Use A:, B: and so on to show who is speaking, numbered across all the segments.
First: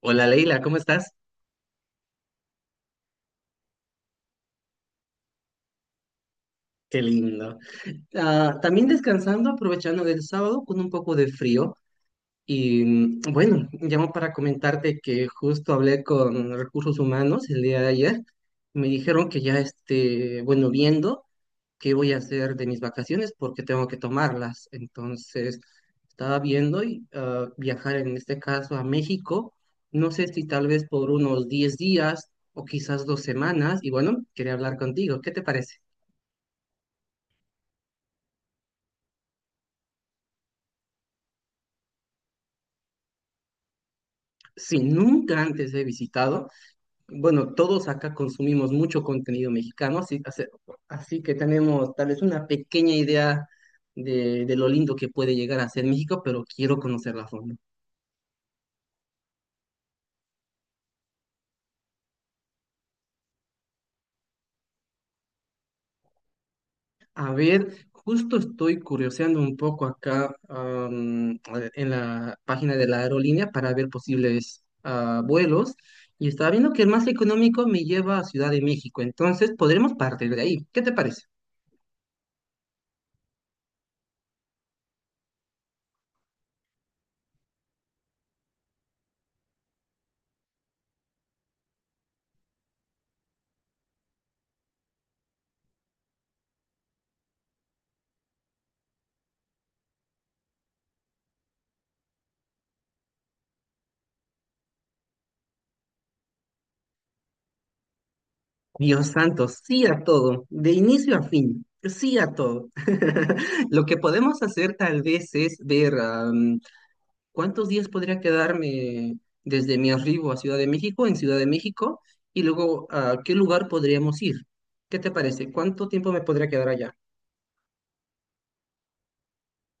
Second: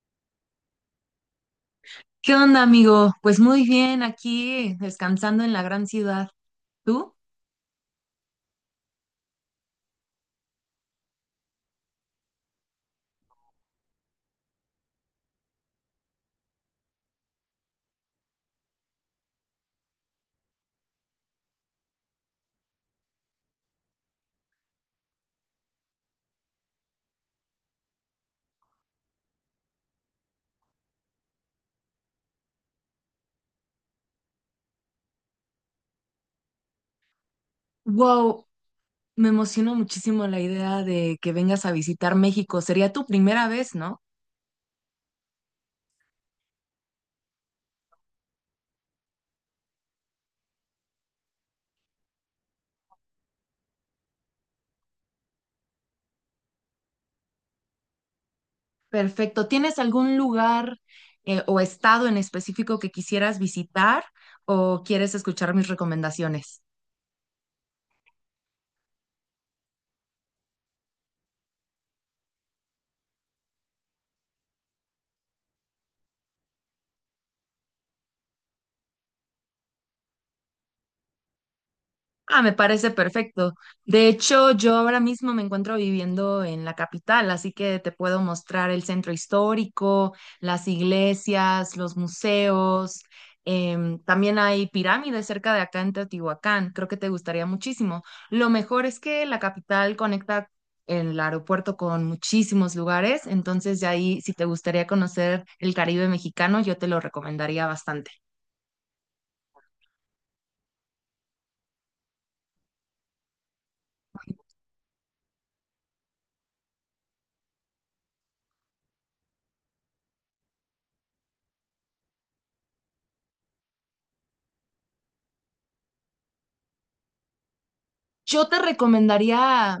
A: Hola Leila, ¿cómo estás?
B: ¿Qué onda, amigo? Pues muy bien, aquí descansando en la gran ciudad.
A: Qué
B: ¿Tú?
A: lindo. También descansando, aprovechando el sábado con un poco de frío. Bueno, llamo para comentarte que justo hablé con recursos humanos el día de ayer. Me dijeron que ya esté, bueno, viendo qué voy a hacer de mis vacaciones porque tengo que tomarlas. Entonces, estaba viendo y viajar en este caso a México. No sé si tal vez por unos 10 días o quizás 2 semanas. Y bueno, quería hablar contigo. ¿Qué te parece?
B: Wow, me emocionó muchísimo la idea de que vengas a visitar México. Sería tu primera vez, ¿no?
A: Si nunca antes he visitado, bueno, todos acá consumimos mucho contenido mexicano, así que tenemos tal vez una pequeña idea de lo lindo que puede llegar a ser México, pero quiero conocerla a fondo.
B: Perfecto. ¿Tienes algún lugar o estado en específico que quisieras visitar o quieres escuchar mis recomendaciones?
A: A ver, justo estoy curioseando un poco acá en la página de la aerolínea para ver posibles vuelos. Y estaba viendo que el más económico me lleva a Ciudad de México, entonces podremos partir de ahí. ¿Qué te parece?
B: Ah, me parece perfecto. De hecho, yo ahora mismo me encuentro viviendo en la capital, así que te puedo mostrar el centro histórico, las iglesias, los museos. También hay pirámides cerca de acá en Teotihuacán. Creo que te gustaría muchísimo. Lo mejor es que la capital conecta el aeropuerto con muchísimos lugares, entonces de ahí, si te gustaría conocer el Caribe mexicano, yo te lo recomendaría bastante.
A: Dios santo, sí a todo, de inicio a fin, sí a todo. Lo que podemos hacer tal vez es ver cuántos días podría quedarme desde mi arribo a Ciudad de México, en Ciudad de México, y luego a qué lugar podríamos ir. ¿Qué te parece? ¿Cuánto tiempo me podría quedar allá?
B: Yo te recomendaría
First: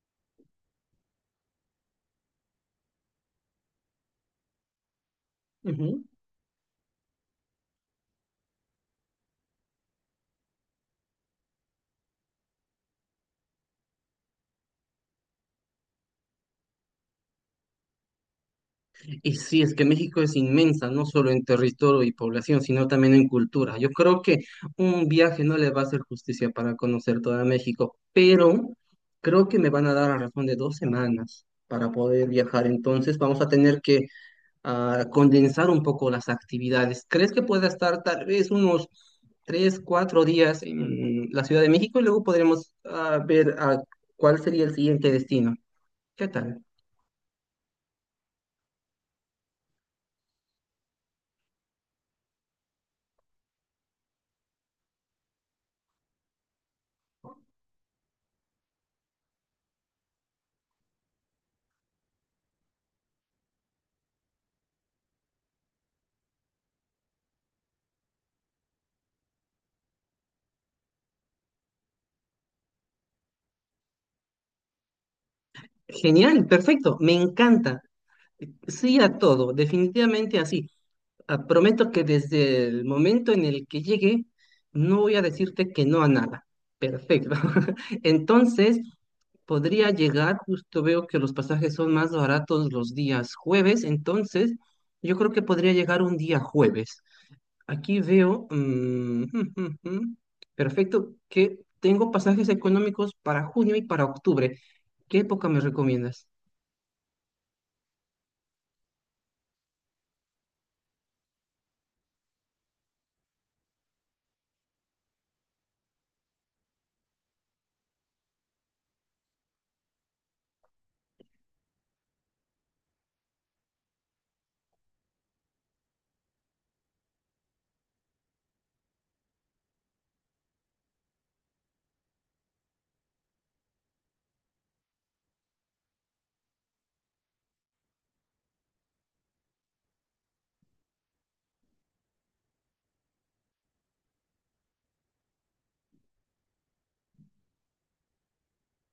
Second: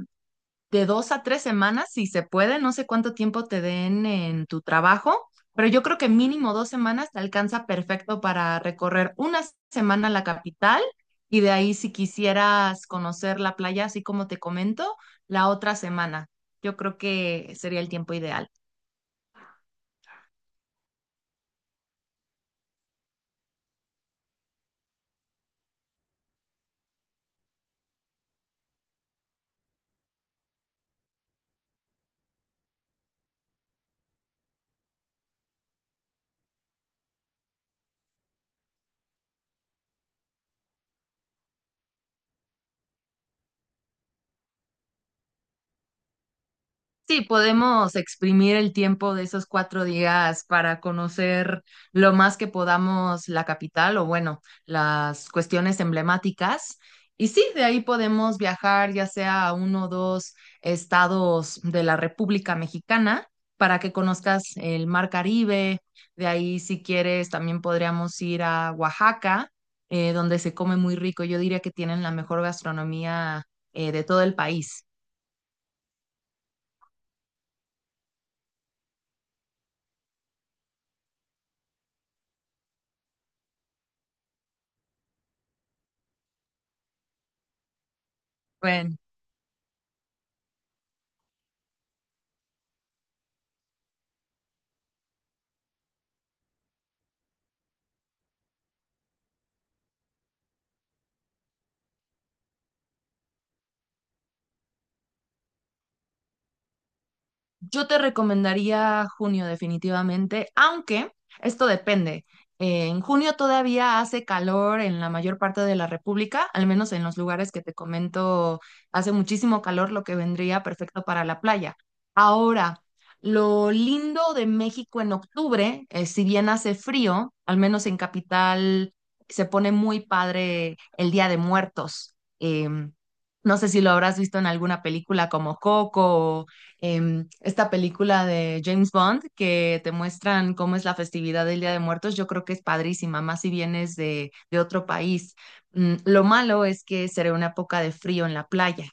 B: de 2 a 3 semanas, si se puede, no sé cuánto tiempo te den en tu trabajo, pero yo creo que mínimo 2 semanas te alcanza perfecto para recorrer una semana la capital y de ahí si quisieras conocer la playa, así como te comento, la otra semana. Yo creo que sería el tiempo ideal.
A: Y sí, es que México es inmensa, no solo en territorio y población, sino también en cultura. Yo creo que un viaje no le va a hacer justicia para conocer toda México, pero creo que me van a dar a razón de 2 semanas para poder viajar. Entonces vamos a tener que condensar un poco las actividades. ¿Crees que pueda estar tal vez unos 3, 4 días en la Ciudad de México y luego podremos ver cuál sería el siguiente destino? ¿Qué tal?
B: Sí, podemos exprimir el tiempo de esos 4 días para conocer lo más que podamos la capital o bueno, las cuestiones emblemáticas. Y sí, de ahí podemos viajar ya sea a uno o dos estados de la República Mexicana para que conozcas el Mar Caribe. De ahí, si quieres, también podríamos ir a Oaxaca, donde se come muy rico. Yo diría que tienen la mejor gastronomía de todo el país.
A: Genial, perfecto, me encanta. Sí a todo, definitivamente así. Prometo que desde el momento en el que llegue, no voy a decirte que no a nada. Perfecto. Entonces,
B: Bueno.
A: podría llegar, justo veo que los pasajes son más baratos los días jueves, entonces yo creo que podría llegar un día jueves. Aquí veo, perfecto, que tengo pasajes económicos para junio y para octubre. ¿Qué época me recomiendas?
B: Yo te recomendaría junio definitivamente, aunque esto depende. En junio todavía hace calor en la mayor parte de la República, al menos en los lugares que te comento, hace muchísimo calor, lo que vendría perfecto para la playa. Ahora, lo lindo de México en octubre, si bien hace frío, al menos en capital se pone muy padre el Día de Muertos. No sé si lo habrás visto en alguna película como Coco, esta película de James Bond que te muestran cómo es la festividad del Día de Muertos, yo creo que es padrísima, más si vienes de otro país. Lo malo es que será una época de frío en la playa.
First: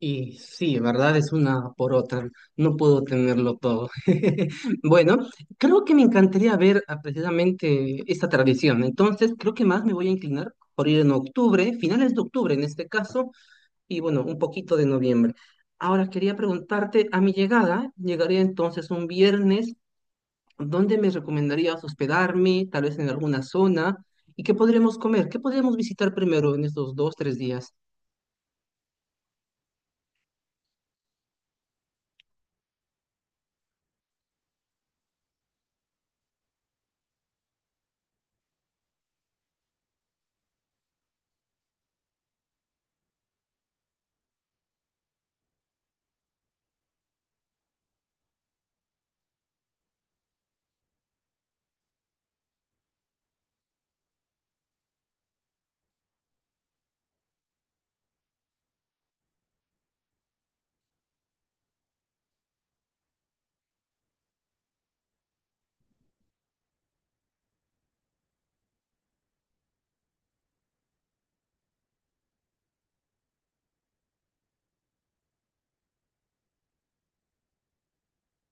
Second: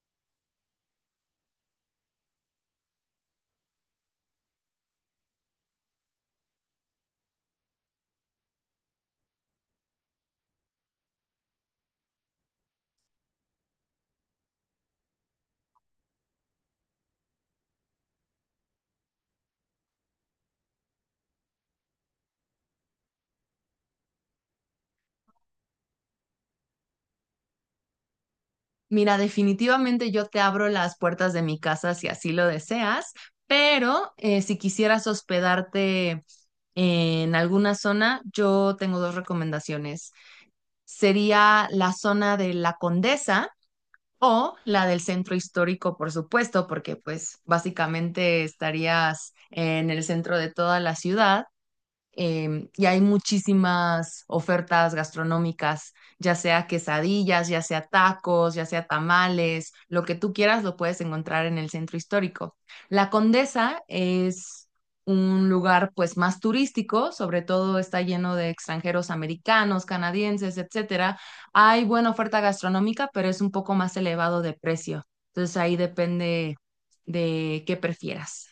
A: Y sí, verdad es una por otra, no puedo tenerlo todo. Bueno, creo que me encantaría ver precisamente esta tradición, entonces creo que más me voy a inclinar por ir en octubre, finales de octubre en este caso, y bueno, un poquito de noviembre. Ahora quería preguntarte, a mi llegada, llegaría entonces un viernes, ¿dónde me recomendarías hospedarme? Tal vez en alguna zona, ¿y qué podremos comer? ¿Qué podríamos visitar primero en estos 2, 3 días?
B: Mira, definitivamente yo te abro las puertas de mi casa si así lo deseas, pero si quisieras hospedarte en alguna zona, yo tengo dos recomendaciones. Sería la zona de La Condesa o la del centro histórico, por supuesto, porque pues básicamente estarías en el centro de toda la ciudad, y hay muchísimas ofertas gastronómicas, ya sea quesadillas, ya sea tacos, ya sea tamales, lo que tú quieras lo puedes encontrar en el centro histórico. La Condesa es un lugar pues más turístico, sobre todo está lleno de extranjeros americanos, canadienses, etcétera. Hay buena oferta gastronómica, pero es un poco más elevado de precio. Entonces ahí depende de qué prefieras.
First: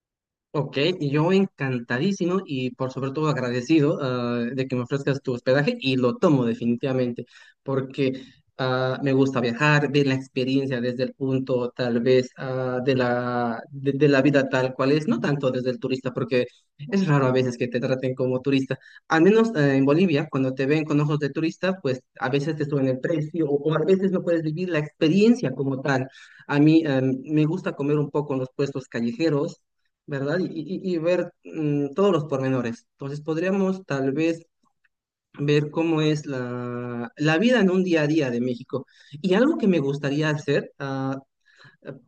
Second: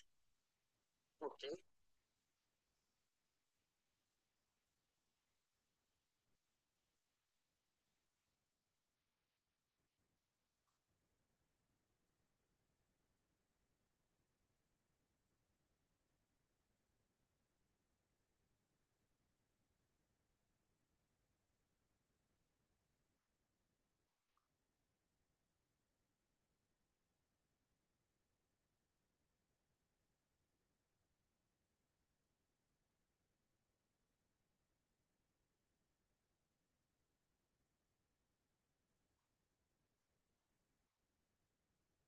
A: Ok, y yo encantadísimo y por sobre todo agradecido de que me ofrezcas tu hospedaje y lo tomo definitivamente porque me gusta viajar, ver la experiencia desde el punto tal vez de la vida tal cual es, no tanto desde el turista porque es raro a veces que te traten como turista. Al menos en Bolivia, cuando te ven con ojos de turista, pues a veces te suben el precio o a veces no puedes vivir la experiencia como tal. A mí me gusta comer un poco en los puestos callejeros, ¿verdad? Y ver todos los pormenores. Entonces podríamos tal vez ver cómo es la vida en un día a día de México. Y algo que me gustaría hacer, ah,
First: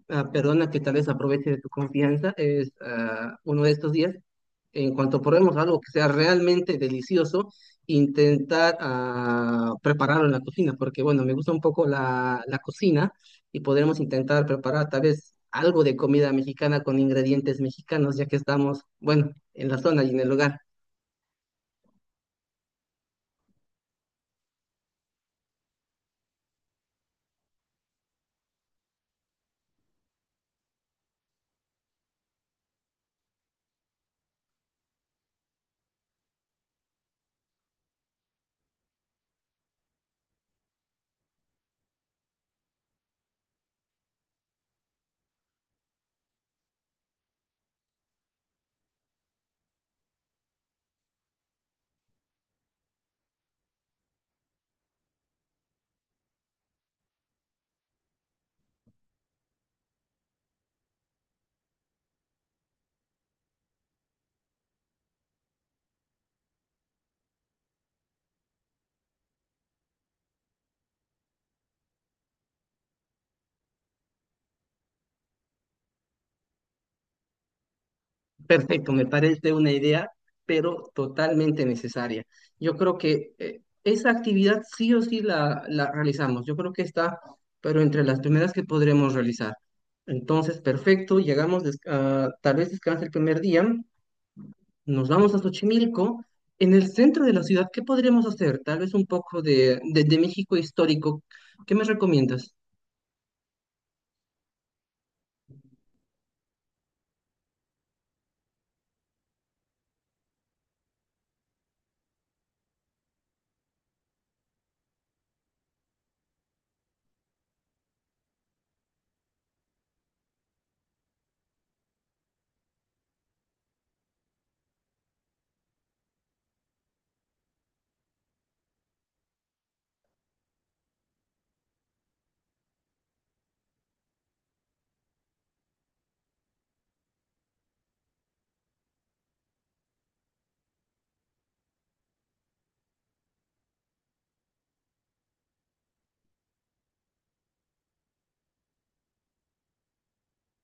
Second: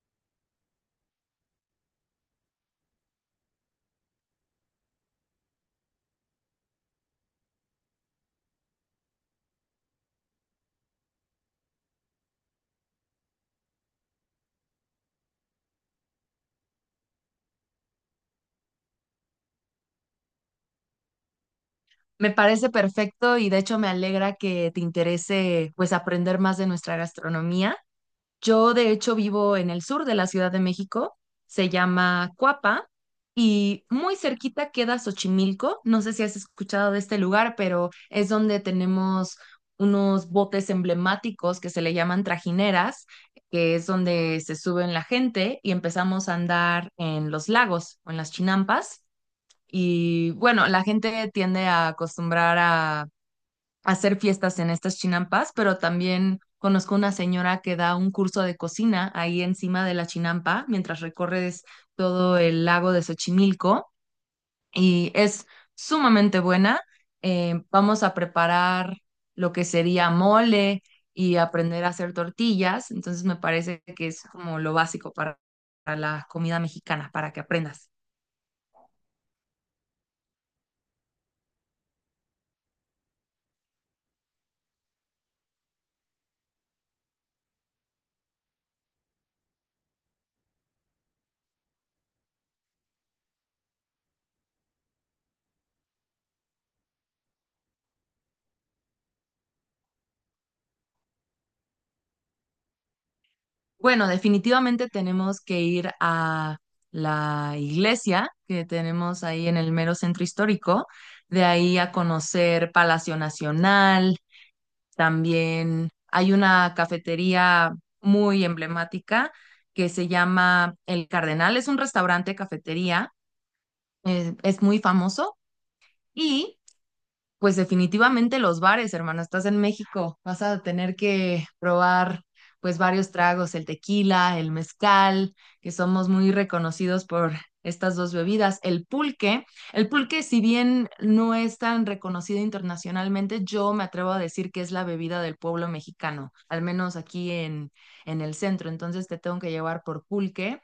A: ah, perdona que tal vez aproveche de tu confianza, es uno de estos días, en cuanto probemos algo que sea realmente delicioso, intentar prepararlo en la cocina, porque bueno, me gusta un poco la cocina y podremos intentar preparar tal vez algo de comida mexicana con ingredientes mexicanos, ya que estamos, bueno, en la zona y en el lugar.
B: Me parece perfecto y de hecho me alegra que te interese pues aprender más de nuestra gastronomía. Yo de hecho vivo en el sur de la Ciudad de México, se llama Cuapa y muy cerquita queda Xochimilco. No sé si has escuchado de este lugar, pero es donde tenemos unos botes emblemáticos que se le llaman trajineras, que es donde se suben la gente y empezamos a andar en los lagos o en las chinampas. Y bueno, la gente tiende a acostumbrar a hacer fiestas en estas chinampas, pero también conozco una señora que da un curso de cocina ahí encima de la chinampa mientras recorres todo el lago de Xochimilco y es sumamente buena. Vamos a preparar lo que sería mole y aprender a hacer tortillas, entonces me parece que es como lo básico para la comida mexicana, para que aprendas.
A: Perfecto, me parece una idea, pero totalmente necesaria. Yo creo que esa actividad sí o sí la realizamos. Yo creo que está, pero entre las primeras que podremos realizar. Entonces, perfecto, llegamos, tal vez descanse el primer día, nos vamos a Xochimilco. En el centro de la ciudad, ¿qué podremos hacer? Tal vez un poco de México histórico. ¿Qué me recomiendas?
B: Bueno, definitivamente tenemos que ir a la iglesia que tenemos ahí en el mero centro histórico, de ahí a conocer Palacio Nacional, también hay una cafetería muy emblemática que se llama El Cardenal, es un restaurante cafetería, es muy famoso y pues definitivamente los bares, hermana, estás en México, vas a tener que probar pues varios tragos, el tequila, el mezcal, que somos muy reconocidos por estas dos bebidas, el pulque. El pulque, si bien no es tan reconocido internacionalmente, yo me atrevo a decir que es la bebida del pueblo mexicano, al menos aquí en el centro. Entonces te tengo que llevar por pulque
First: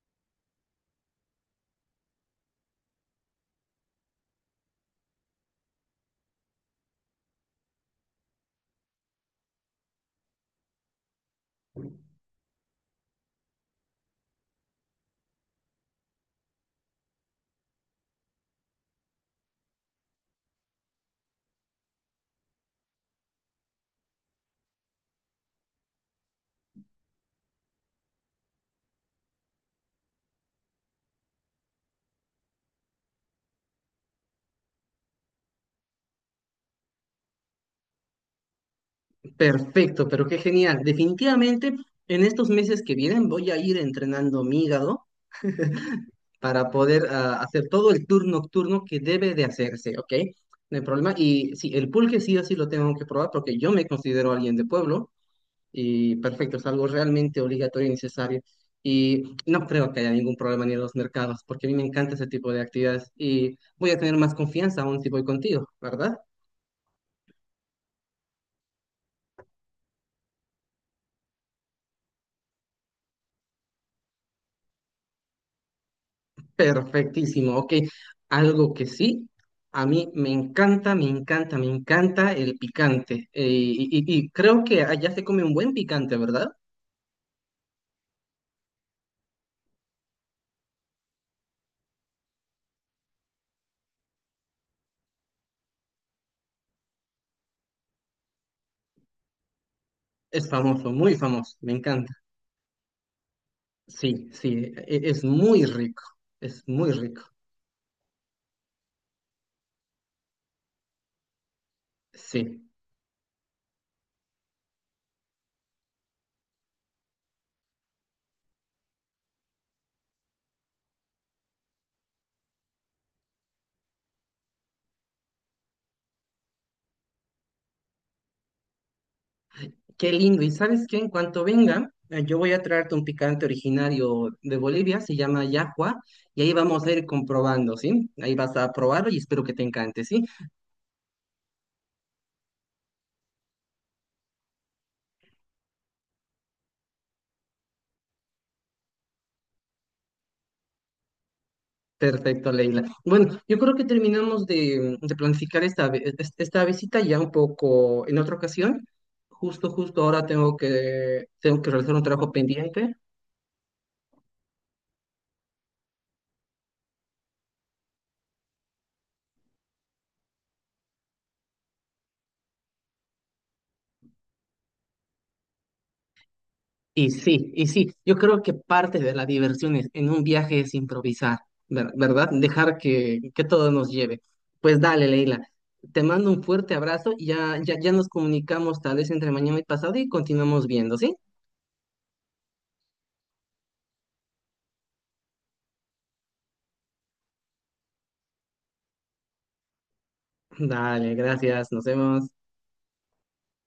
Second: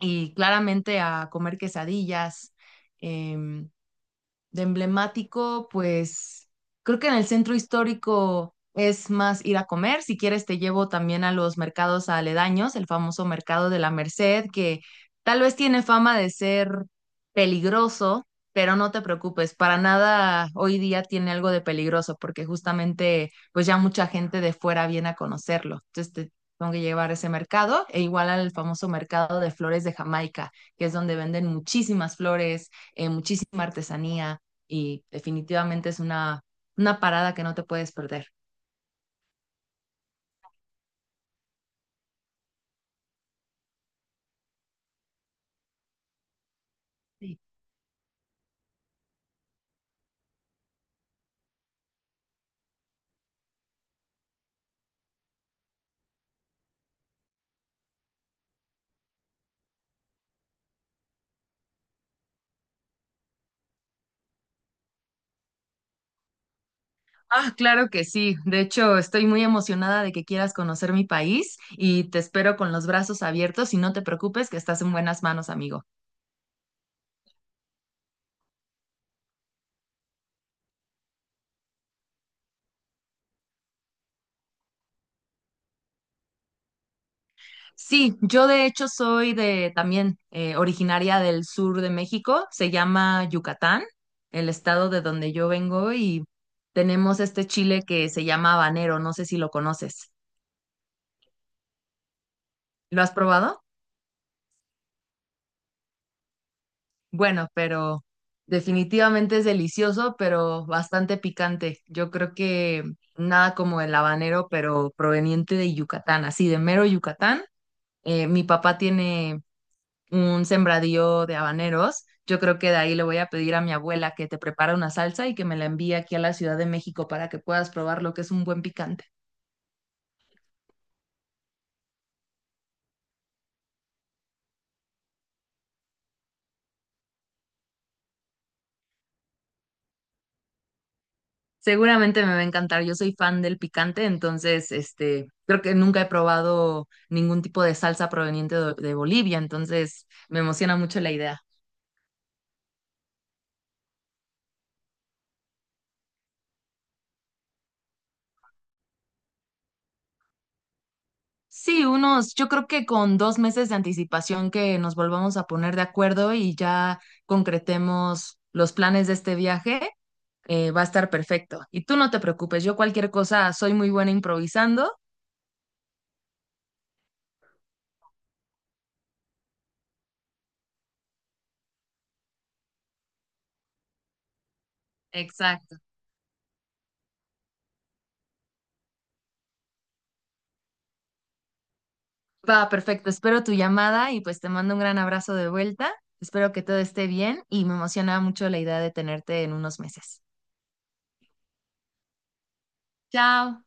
B: y claramente a comer quesadillas. em, de emblemático, pues creo que en el centro histórico es más ir a comer. Si quieres, te llevo también a los mercados aledaños, el famoso mercado de la Merced, que tal vez tiene fama de ser peligroso, pero no te preocupes, para nada hoy día tiene algo de peligroso, porque justamente pues ya mucha gente de fuera viene a conocerlo. Entonces te tengo que llevar a ese mercado e igual al famoso mercado de flores de Jamaica, que es donde venden muchísimas flores, muchísima artesanía y definitivamente es una parada que no te puedes perder.
A: Perfecto, pero qué genial. Definitivamente, en estos meses que vienen voy a ir entrenando mi hígado para poder
B: Sí.
A: hacer todo el tour nocturno que debe de hacerse, ¿ok? No hay problema. Y sí, el pulque sí o sí lo tengo que probar porque yo me considero alguien de pueblo y perfecto, es algo realmente obligatorio y necesario. Y no creo que haya ningún problema ni en los mercados porque a mí me encanta ese tipo de actividades y voy a tener más confianza aún si voy contigo, ¿verdad?
B: Ah, claro que sí. De hecho, estoy muy emocionada de que quieras conocer mi país y te espero con los brazos abiertos y no te preocupes que estás en buenas manos, amigo.
A: Perfectísimo, ok. Algo que sí. A mí me encanta, me encanta, me encanta el picante. Y creo que allá se come un buen picante, ¿verdad?
B: Sí, yo de hecho soy de también originaria del sur de México, se llama Yucatán, el estado de donde yo vengo y tenemos este chile que se llama habanero, no sé si lo conoces.
A: Es famoso, muy famoso, me encanta.
B: ¿Lo has probado?
A: Sí, sí, es muy rico, es muy rico.
B: Bueno, pero definitivamente es delicioso, pero bastante picante. Yo creo
A: Sí,
B: que nada como el habanero, pero proveniente de Yucatán, así de mero Yucatán. Mi papá tiene un sembradío de habaneros. Yo creo que de ahí le voy a pedir a mi abuela que te prepare una salsa y que me la envíe aquí a la Ciudad de México para que puedas probar lo que es un buen picante.
A: qué lindo. ¿Y sabes qué? En cuanto venga, yo voy a traerte un picante originario de Bolivia, se llama yahua, y ahí vamos a ir comprobando, ¿sí? Ahí vas a probarlo y espero que te encante, ¿sí?
B: Seguramente me va a encantar. Yo soy fan del picante, entonces, creo que nunca he probado ningún tipo de salsa proveniente de Bolivia, entonces me emociona mucho la idea.
A: Perfecto, Leila. Bueno, yo creo que terminamos de, de planificar esta, vi- e, es- esta visita ya un poco en otra ocasión. Justo ahora tengo que
B: Sí,
A: realizar un trabajo
B: unos, yo creo que
A: pendiente.
B: con 2 meses de anticipación que nos volvamos a poner de acuerdo y ya concretemos los planes de este viaje, va a estar perfecto. Y tú no te preocupes, yo cualquier cosa soy muy buena improvisando.
A: Y sí, yo creo que parte de la diversión en un viaje es improvisar, ¿verdad? Dejar que todo nos lleve. Pues dale, Leila,
B: Exacto.
A: te mando un fuerte abrazo y ya, ya, ya nos comunicamos tal vez entre mañana y pasado y continuamos viendo, ¿sí?
B: Va, perfecto. Espero tu llamada y pues te mando un gran abrazo de vuelta. Espero que todo esté bien y me emociona mucho la idea de tenerte en unos meses.
A: Dale, gracias, nos vemos.
B: Chao.